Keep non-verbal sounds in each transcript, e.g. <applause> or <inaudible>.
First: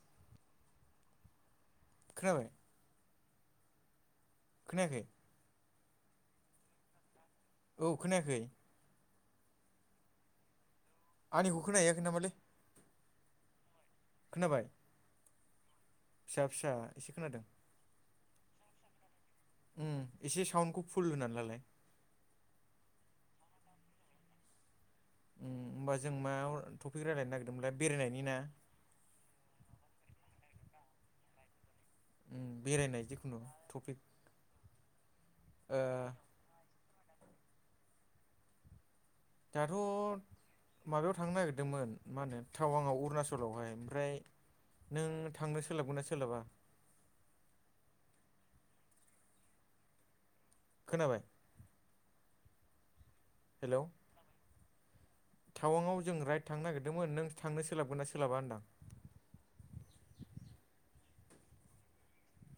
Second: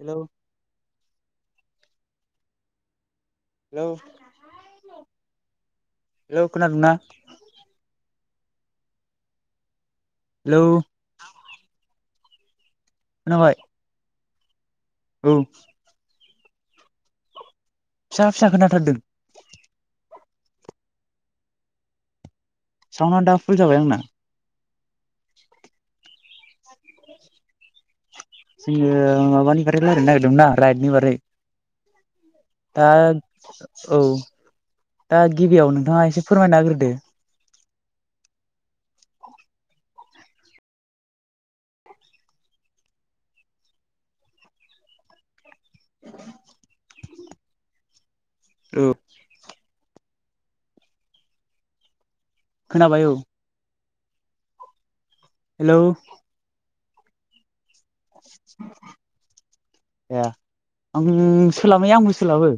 हेल' खोनाबाय हेलौ खोनायाखै हेलौ खोनादोंना औ खोनायाखै हेलौ आंनिखो खोनाहैयाखै नामालै खोनाबाय खोनाबाय औ फिसा फिसा एसे खोनादों फिसा फिसा खोनाथारदों एसे साउन्डखौ फुल होनानै लालाय साउनआ दा फुल जाबाय आंना होम होमबा जों मा टपिक रायज्लायनो नागिरदोंमोनलाय बेरायनायनि ना जोङो माबानि बारै रायलायनो नागिरदोंना राइडनि बारै उम दा बेरायनाय जिखुनु औ टपिक दा गिबियाव ओ नोंथाङा एसे फोरमायना होग्रोदो दाथ' माबायाव थांनो नागिरदोंमोन मा होनो टाउनाव अरुनाचलावहाय ओमफ्राय नों थांनो सोलाबगोनना सोलाबा औ खोनाबाय खोनाबाय औ हेलौ हेलौ टावांआव जों राइट थांनो नागिरदोंमोन नों थांनो सोलाबगोनना सोलाबा होनदो आं ए आं सोलाबनाया आंबो सोलाबो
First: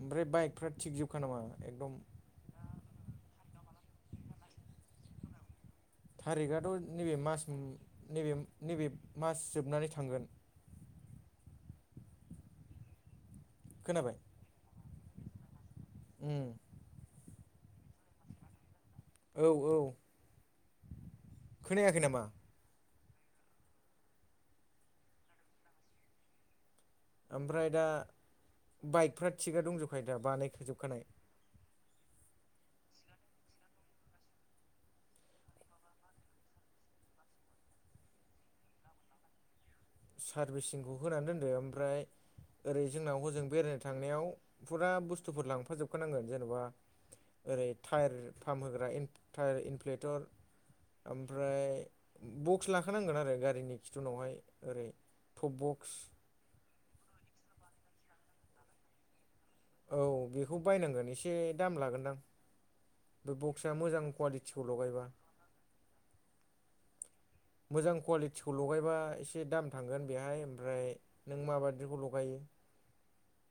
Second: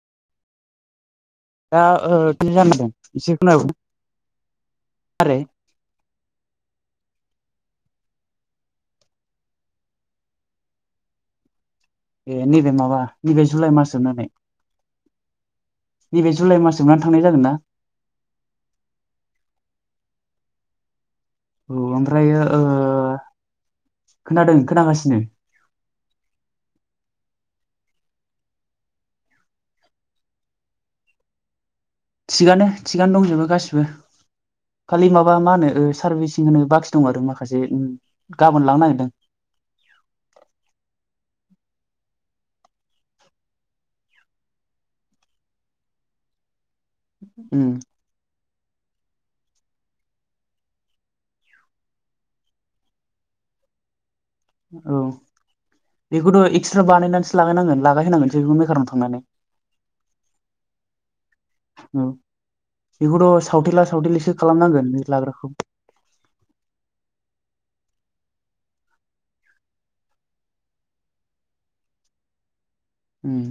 ओमफ्राय बाइकफ्रा थिग जोबखा नामा एकदम <unintelligible> एसे खोनाय आरोे थारिकआथ' नैबे मास नबे नैबे मास जोबनानै थांगोन ए नैबे माबा नैबे जुलाइ मास खोनाबाय जोबनानै नैबे उम जुलाइ मास जोबनानै थांनाय जागोनना औ औ औ खोनायाखै नामा ओमफ्रायो ओ खोनादों खोनागासिनो ओमफ्राय दा बाइकफ्रा थिगानो दंजोबखायो दा बानायखाजोबखानाय थिगानो थिगानो दंजोबो गासिबो खालि माबा मा होनो सारभिसिं होनो बाखि दं आरो माखासे गाबोन लांनो नागिरदों सार्भिसिंखौ होनानै दोनदो ओमफ्राय ओरै जोंनाव हजों बेरायनो थांनायाव फुरा बुस्थुफोर लांफाजोबखानांगोन जेनबा ओरै उम टायेर फाम्प होग्रा इन टायार इनफ्लेटर ओमफ्राय बक्स लाखानांगोन आरो गारिनि खिथु उनावहाय औ बेखौथ' एक्सट्रा बानायनानैसो लागायनांगोन लागाय हैनांगोनसो बेखौ मेकारनाव थांनानै औ बेखौ बायनांगोन एसे दाम औ लागोनदां बे बेखौथ' बक्सआ सावथेला मोजां सावथेलिसो कुवालिटिखौ खालामनांगोन बे लगायबा लाग्राखौ मोजां कुवालिटिखौ लगायबा एसे दाम थांगोन बेहाय ओमफ्राय नों माबायदिखौ लगायो उम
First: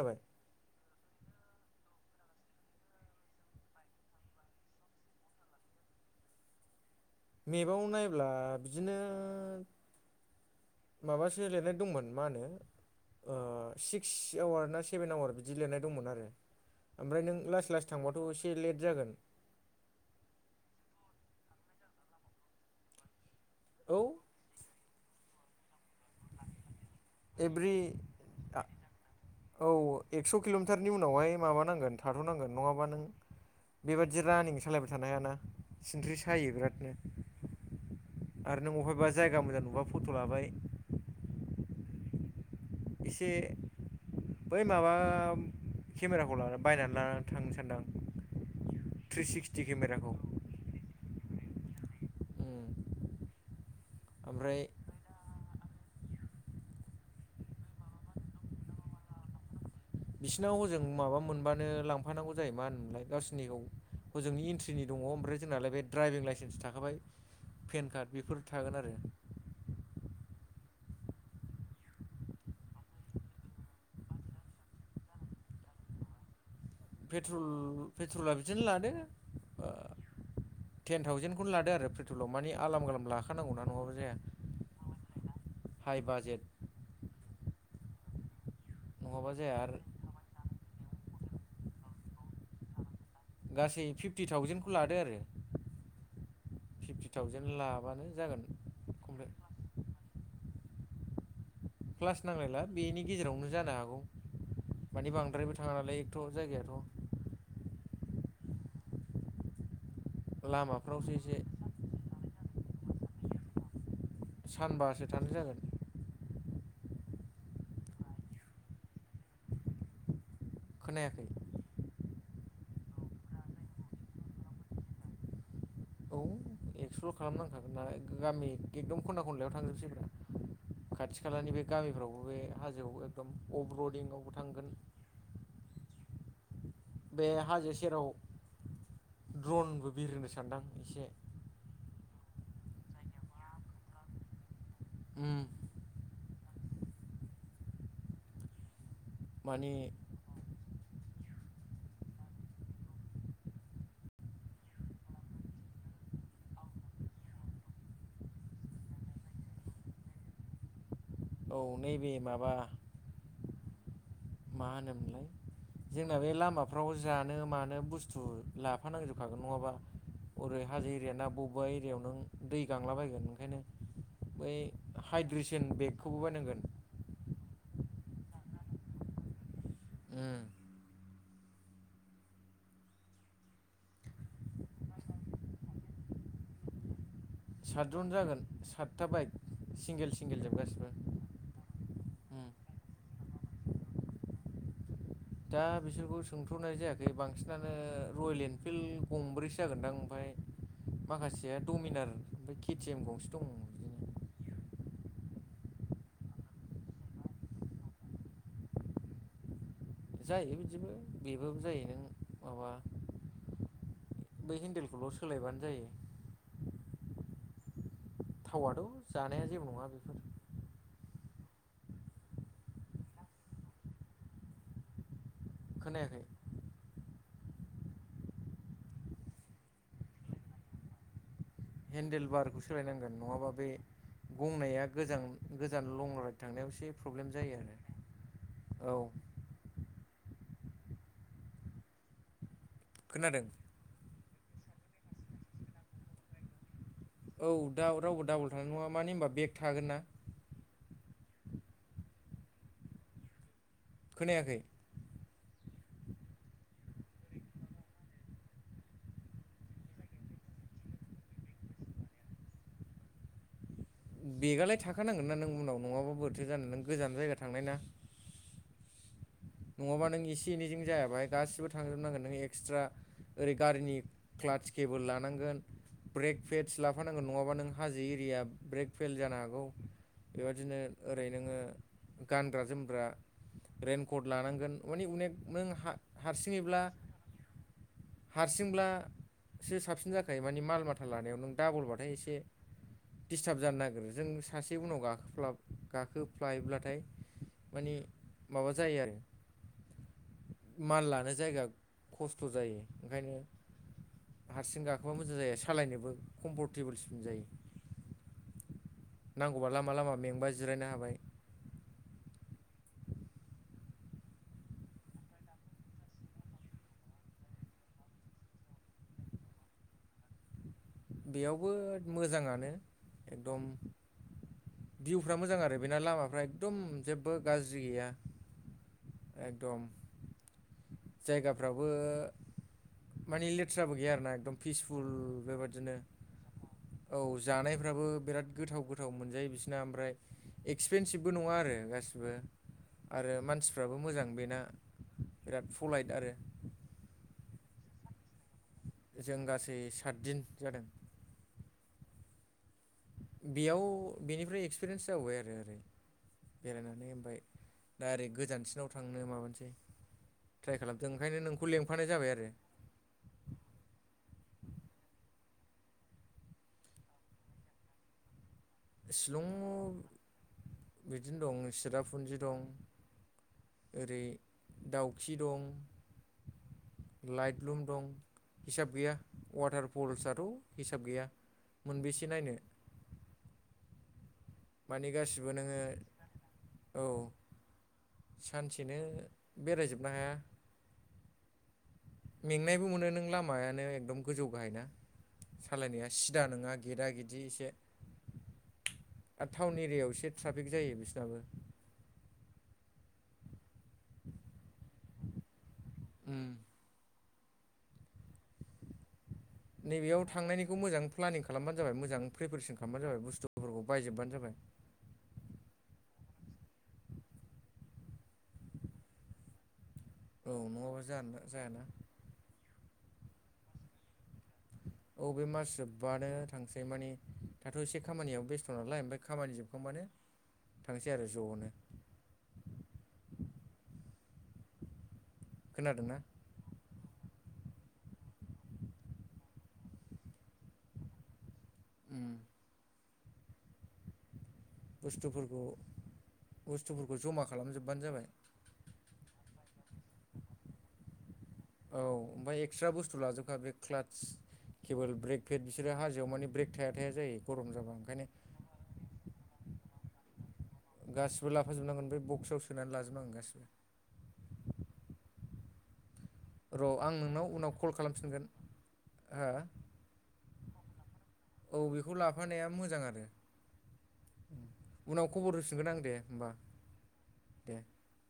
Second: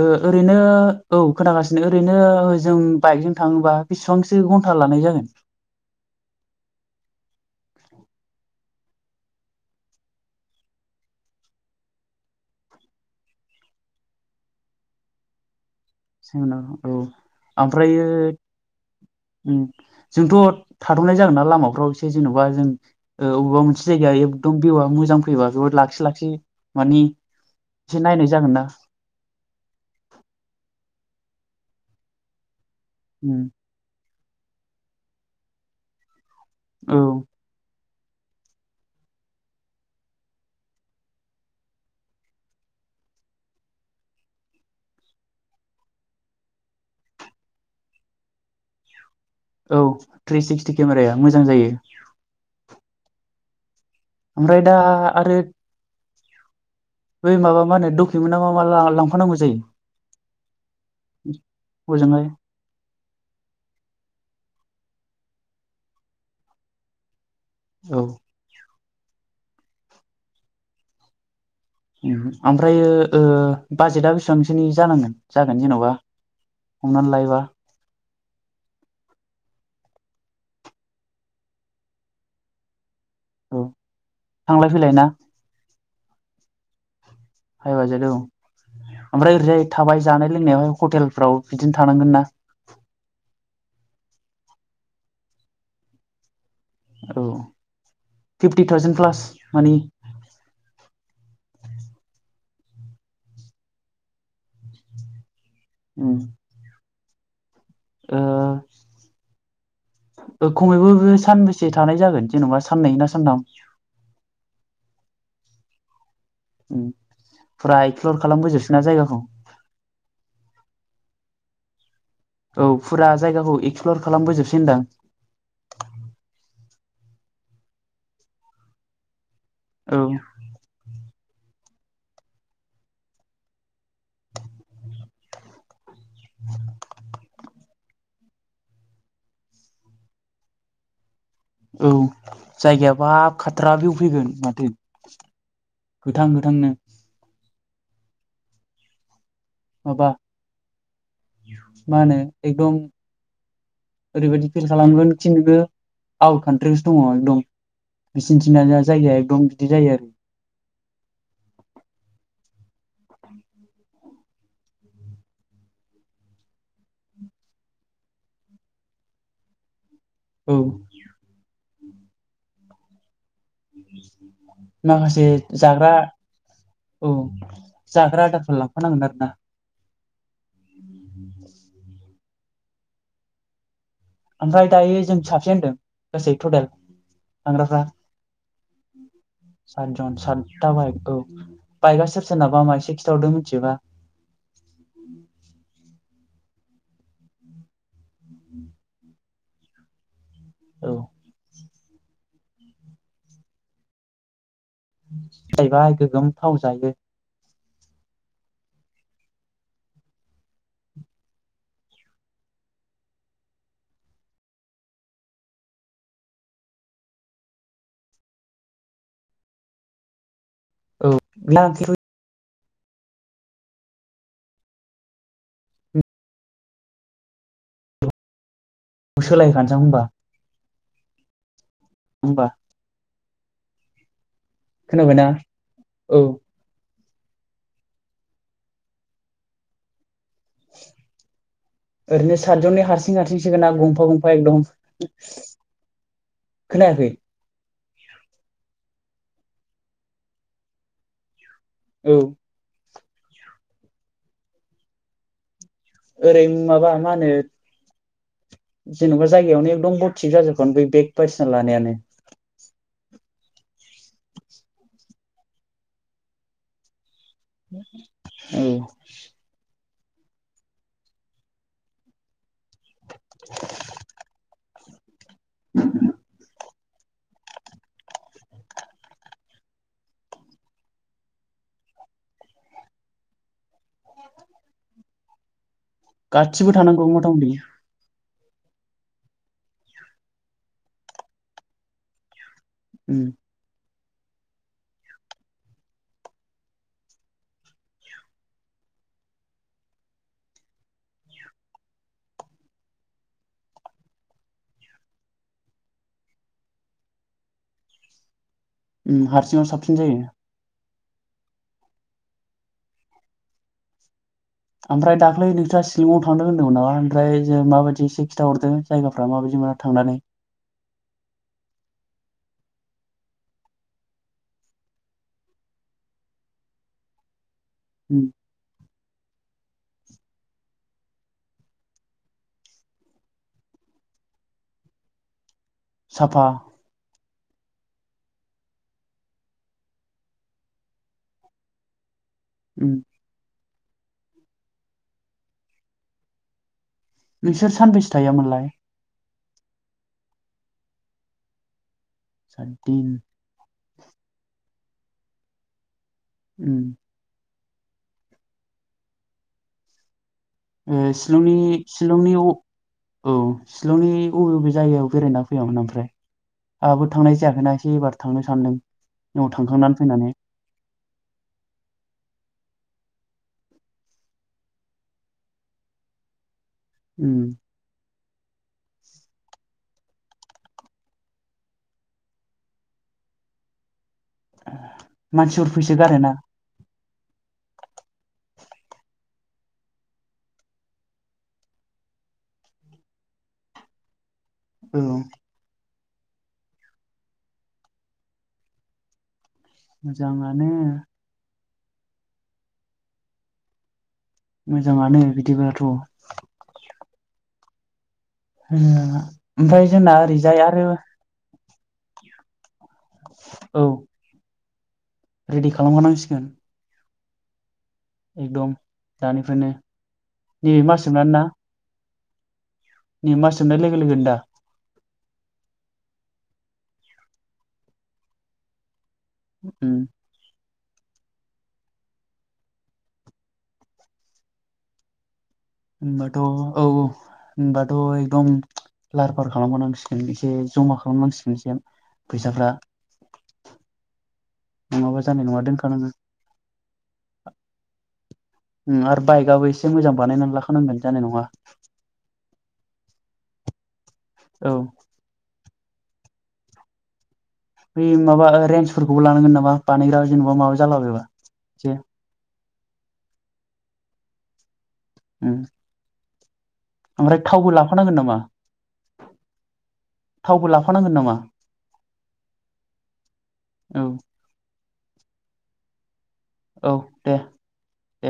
ओ ओ ओरैनो औ खोनागासिनो ओरैनो जों बाइकजों थांङोबा बेसिबांसो घन्टा लानाय जागोन। मेपाव नायब्ला बिदिनो माबासो लिरनाय दंमोन मा होनो ओ सिक्स आवार ना सेभेन आवार बिदि लिरनाय दंमोन आरो ए जोंनाव औ ओमफ्राय नों लासै लासै ओमफ्रायो थांबाथ' एसे लेट जागोन जोंथ' थादनाय जागोन ना लामाफ्राव एसे जेन'बा जों अबेबा मोन मोनसे औ जायगायाव एकदम बिउआ मोजां फैबाथ' लाख सोलाखि <unintelligible> मानि एभ्रि एसे नायनाय जागोन दां औ एक्स' किल'मिटारनि उनावहाय माबानांगोन थाथ'नांगोन नङाबा नों उम बेबादि रानिं सालायबाय थानो हायाना सिनख्रि सायो बिरादनो औ आरो नों अहायबा जायगा मोजां नुबा फट' लाबाय एसे बै माबा केमेराखौ लानानै बायनानै लानानै थांनो सानदों आं थ्रि सिक्स औ थ्रि सिक्सटि केमेराया मोजां जायो उम ओमफ्राय दा आरो बे माबा मा होनो डकुमेन्टआ मा मा लांफानांगौ जायो। बिसिनाव हजों माबा मोनबानो हजोंहाय लांफानांगौ जायो मा होनोमोनलाय गावसोरनिखौ हजोंनि इन्ट्रिनि दंङो ओमफ्राय जोंनालाय बे ड्राइभिं लाइसेन्स थाखाबाय पेन औ कार्ड बेफोर थागोन आरो ओमफ्रायो ओ बाजेटआ बेसेबांसोनि जानांगोन जागोन जेनबा हमनानै लायोबा पेट्रल पेट्रला बिदिनो लादो ओ टेन थावजेनडखौनो लादो आरो पेट्रलाव माने आलाम आलाम ला खानांगौना औ नंङाबा जाया थांलाय फैलाय ना हाइ बाजेट हाइ बाजेत औ नङाबा ओमफ्राय जाया ओरैहाय आरो थाबाय जानाय लोंनायावहाय हटेलफ्राव बिदिनो थानांगोन ना गासै फिफ्टि थावजेेनखौ लादो आरो फिफ्टि औ थावजेन लाबानो जागोन फिफ्टि थावजेन प्लास कमप्लिट माने क्लास नांलायला बेनि गेजेरावनो जानो हागौ माने बांद्रायबो थाङांलै उम, एथ' जायगायाथ' ओ खमैबो लामाफ्रावसो बे एसे सानबै से थानाय जागोन जेनेबा साननै ना सानथाम? सानबासो थानाय जागोन। फुरा एक्सप्लर खालामबोजोबसैना जायगाखौ। खोनायाखै? औ फुरा जायगाखौ एक्सप्लर खालामबोजोबसै होनदां। औ एक्सप्लर खालामनांखागोन नालाय गामि एकदम खनना खनलायाव थांजोबनोसै औ ब्रा। खाथि खालानि बे गामिफ्रावबो बे हाजोआव एकदम अभार आवबो थांगोन। <inaudible> बे हाजो सेराव द्रनबो बिरहोनो सानदां एसे। औ जायगायाबा खाथ्रा भिउ फैगोन माथो। ओम गोथां गोथांनो। माने माबा मा होनो एकदम ओरैबायदि फिल खालामगोन खि नोङो आउट कान्ट्रिआवसो दङ एकदम। बिसिनि थिं जायगाया एकदम बिदि जायो आरो। औ नैबे माबा मा होनोमलाय जोंना बे लामाफ्राव जानो मानो बुस्थु लाफानांजोबखागोन नङाबा ओरै औ हाजो एरियाना बबेबा एरियायाव नो दै गांला बायगोन बे ओंखायनो बै माखासे हाइद्रेसन जाग्रा बेगखौबो बायनांगोन औ जाग्रा आदारफोर लांफानांगोन आरोना। उम <inaudible> ओमफ्राय दायो जों साबसे होनदों गासै टटेल? थांग्रा फोरा सातजन जागोन सातथा बाइक सिंगेल सातजन सिंगेल जोब सतदा गासिबो औ बाइकआ सोर उम सोरना‌ बा एसे खिनथाहरदो मिथियोबा? दा बिसोरखौ सोंथ'नाय जायाखै बांसिनानो रयेल एनफिल्ड गंब्रैसो जागोनदां ओमफ्राय। औ माखासेया दडमिनार ओमफ्राय केटि एम गंसे दं। बिदिनो बायगा गोगोम थाव जायो। जायोलै बिदिबो बेबाबो जायो नों माबा बै हेन्देलखौल' सोलायबानो जायो। थावाथ' जानाया जेबो नङा बेफोर। औ <unintelligible> खोनायाखै? सोलायखानोसां होनबा। हेन्देल होमबा बारखौ सोलायनांगोन नङाबा बे गंनाया खोनाबायना गोजान गोजान लं औ राइड थांनायाव एसे प्रब्लेम जायो आरो औ। ओरैनो सतजननि हारसिं खोनादों हारसिं ना गंफा गंफा बाइक दं खोनायाखै? औ दा रावबो डाबुल थानाय नङा मानो होनबा बेग थागोन ना? औ खोनायाखै? ओरै माबा मा होनो जेनेबा जायगायावनो एकदम थिक जाजोबगानो बै बेग बायदिसिना लानायानो। बेगालाय थाखानांगोन ना नों उनाव नङाबा बोरै थो जानो नों गोजान जायगा थांनाय ना। औ नङाबा नों एसे एनैजों जाया बाहाय गासिबो थांजोबनांगोन नों ए क्सट्रा ओरै गारिनि क्लाच केेबोल लानांगोन ब्रेक फेल मानसि लाफानांगोन नङाबा नों हाजो एरिया ब्रेक फेल जानो हागौ बेबादिनो ओरै नोङो गानग्रा जोमग्रा रेइनकट लानांगोन माने अनेक नों हा गासिबो हारसिङैब्ला थानांगौ मथा मथि हारसिंब्लासो साबसिन जाखायो माने माल माथा लानायाव नों डाबलबाथाय एसे उम डिसथाब जानो नागिरो जों सासे उनाव गाखो गाखोफ्लायोब्लाथाय माने माबा जायो आरो मान लानो जायगा खस्थ' जायो ओंखायनो हारसिं गाखोबा मोजां जायो सालायनोबो कम्फर्टेबोलसिन जायो। उम हारसिङाव नांगौबा लामा साबसिन लामा जायो मेंबा जिरायनो हाबाय। ओमफ्राय दाख्लै नोंथाङा शिलिङाव थांदों होनदोंमोन नामा ओमफ्राय जो माबायदि एसे खिथाहरदो जायगाफ्रा माबायदि मायाव थांनानै बेयावबो मोजाङानो एकदम भिउफ्रा मोजां आरो बेना लामाफ्रा एकदम जेबो गाज्रि गैया। उम एकदम जायगाफ्राबो माने लेथ्राबो गैया आरोना एकदम पिसफुल बेबादिनो साफा औ जानायफ्राबो बिराद गोथाव गोथाव मोनजायो बिसिना ओमफ्राय एक्सपेनसिभबो नङा आरो गासिबो उम आरो मानसिफ्राबो मोजां बेना फलाइट आरो नोंसोर सानबैसो थायैयामोनलाय? जों गासै सातदिन जादों। सातदिन बेयाव बेनिफ्राय एक्सपिरियेन्स जाबोबाय आरो ओरै उम बेरायनानै ओमफाय दा ओरै गोजानसिनाव थांनो माबानोसै ट्राइ खालामदों उम ओंखायनो शिलंनि नोंखौ लेंफानाय जाबाय शिलंनि अ आरो औ शिलंनि बबे बबे जायगायाव बेरायना फैयामोन ओमफ्राय? आंहाबो थांनाय जायाखैना एसे एबार थांनो सानदों उनाव शिलंआव थांखांनानै फैनानै बिदिनो दं चिरापुन्जि दं। ओरै दाउखि दं उम लाइटलुम दं हिसाब गैया उवाटार फल्सआथ' हिसाब गैया मोनबेसे नायनो माने गासिबो मानसिफोर नोङो फैसो गारोना औ सानसेनो बेरायजोबनो हाया। मेंनायबो मोनो नों लामायानो एकदम गोजौ गाहायना। औ सालायनाया सिदा नोङा गेदा गेदि एसे आरो टाउन एरियायाव एसे ट्राफिक मोजाङानो जायो बिसोरनाबो। मोजाङानो बिदिब्लाथ' उम ओ ओमफ्राय जोंना नैबेयाव ओरैजाय थांनायनिखौ आरो मोजां प्लानिं खालामबानो जाबाय मोजां प्रिपेरेसन खालामबानो जाबाय बुस्थुफोरखौ औ बायजोबबानो जाबाय। रेडि खालामखानांसिगोन। <inaudible> एकदम दानिफ्रायनो औ नैबे नङाबा मास जानो जायाना नै मास जोबनाय लोगो लोगोनो दा? औ बेे मास जोबबानो थांसै माने दाथ' एसे खामानियाव बेस्थ' नालाय ओमफाय खामानि उम जोबखांबानो थांसै आरो जनो खोनादोंना? ओमबाथ' औ औ होनबाथ' एकदम लाहार फाहार खालामनांसिगोन एसे जमा खालामनांसिगोन से फैसाफ्रा नङाबा जानाय नङा बुस्थुफोरखौ दोनखानांगोन बुस्थुफोरखौ जमा खालामजोबबानो जाबाय उम आरो बाइकआबो एसे मोजां बानायनानै लाखानांगोन जानाय नंङा औ ओमफ्राय एक्सट्रा बुस्थु लाजोबखा बे क्लाथ्स औ केेबोल ब्रेक पेद बिसोरो हाजोआव माने ब्रेक थाया थाया जायो। गरम जाबा बै ओंखायनो माबा ओ रेन्सफोरखौबो लानांगोन नामा बानायग्रा जेनबा माबा जे गासिबो लाफाजोबनांगोन बे बक्सआव सोनानै लाजोबनांगोन गासिबो उम र' आं ओमफ्राय नोंनाव थावबो उनाव कल लाफानांगोन नामा खालामफिनगोन हा थावबो लाफानांगोन नामा औ बेखौ लाफानाया मोजां आरो औ उनाव खबर होफिनगोन आं दे होमबा औ दे दे